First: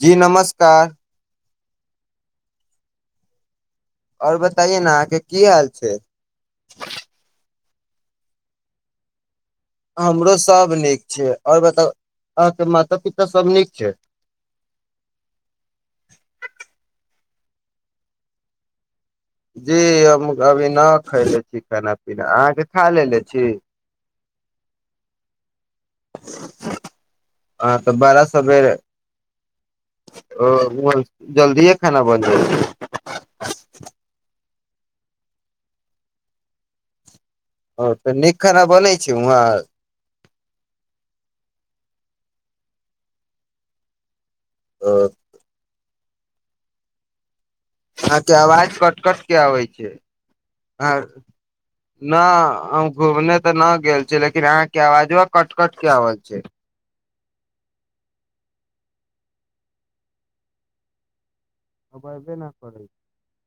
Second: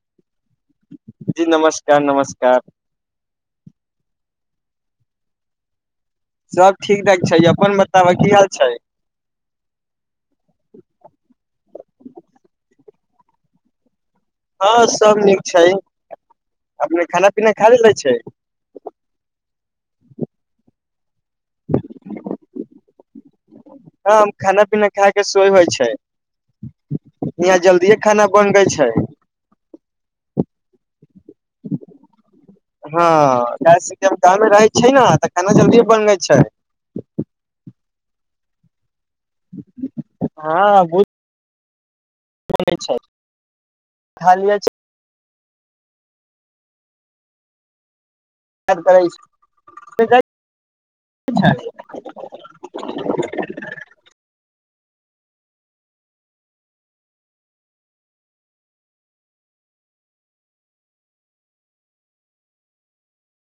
जी नमस्कार जी नमस्कार नमस्कार आओर बताइए ने अहाँके की हाल छै सब ठीक ठाक छै अपन बताबऽ की हाल छै हमरो सभ नीक छैय आओर बता अहाँके माता पिता सभ नीक छैय हँ सब नीक छैय अपने खाना पीना खा लेले छैय जी हम अभी न खयले छी खाना पीना अहाँके खा लेलेे छी ह खाना पीना खाायऽ सोइ होइ छैय यहाँ अहाँ तऽ जल्दिए बड़ा खाना बन गेल छैय। ओ हँ [unintelligible] छैय ने तऽ खाना जल्दी बनै छैय ओ तऽ नीक खाना बोनै छैय उहां? ओ, [unintelligible] अहाँके आवाज कट कट के आबै छैय। छै नहि हम घूमने तऽ नहि गेल छीय लेकिन अहां क जो कटकट कवल छैय। [unintelligible]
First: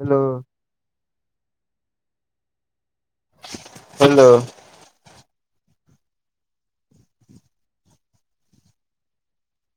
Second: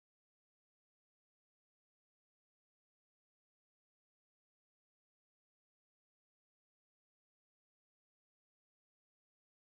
हेलो हलो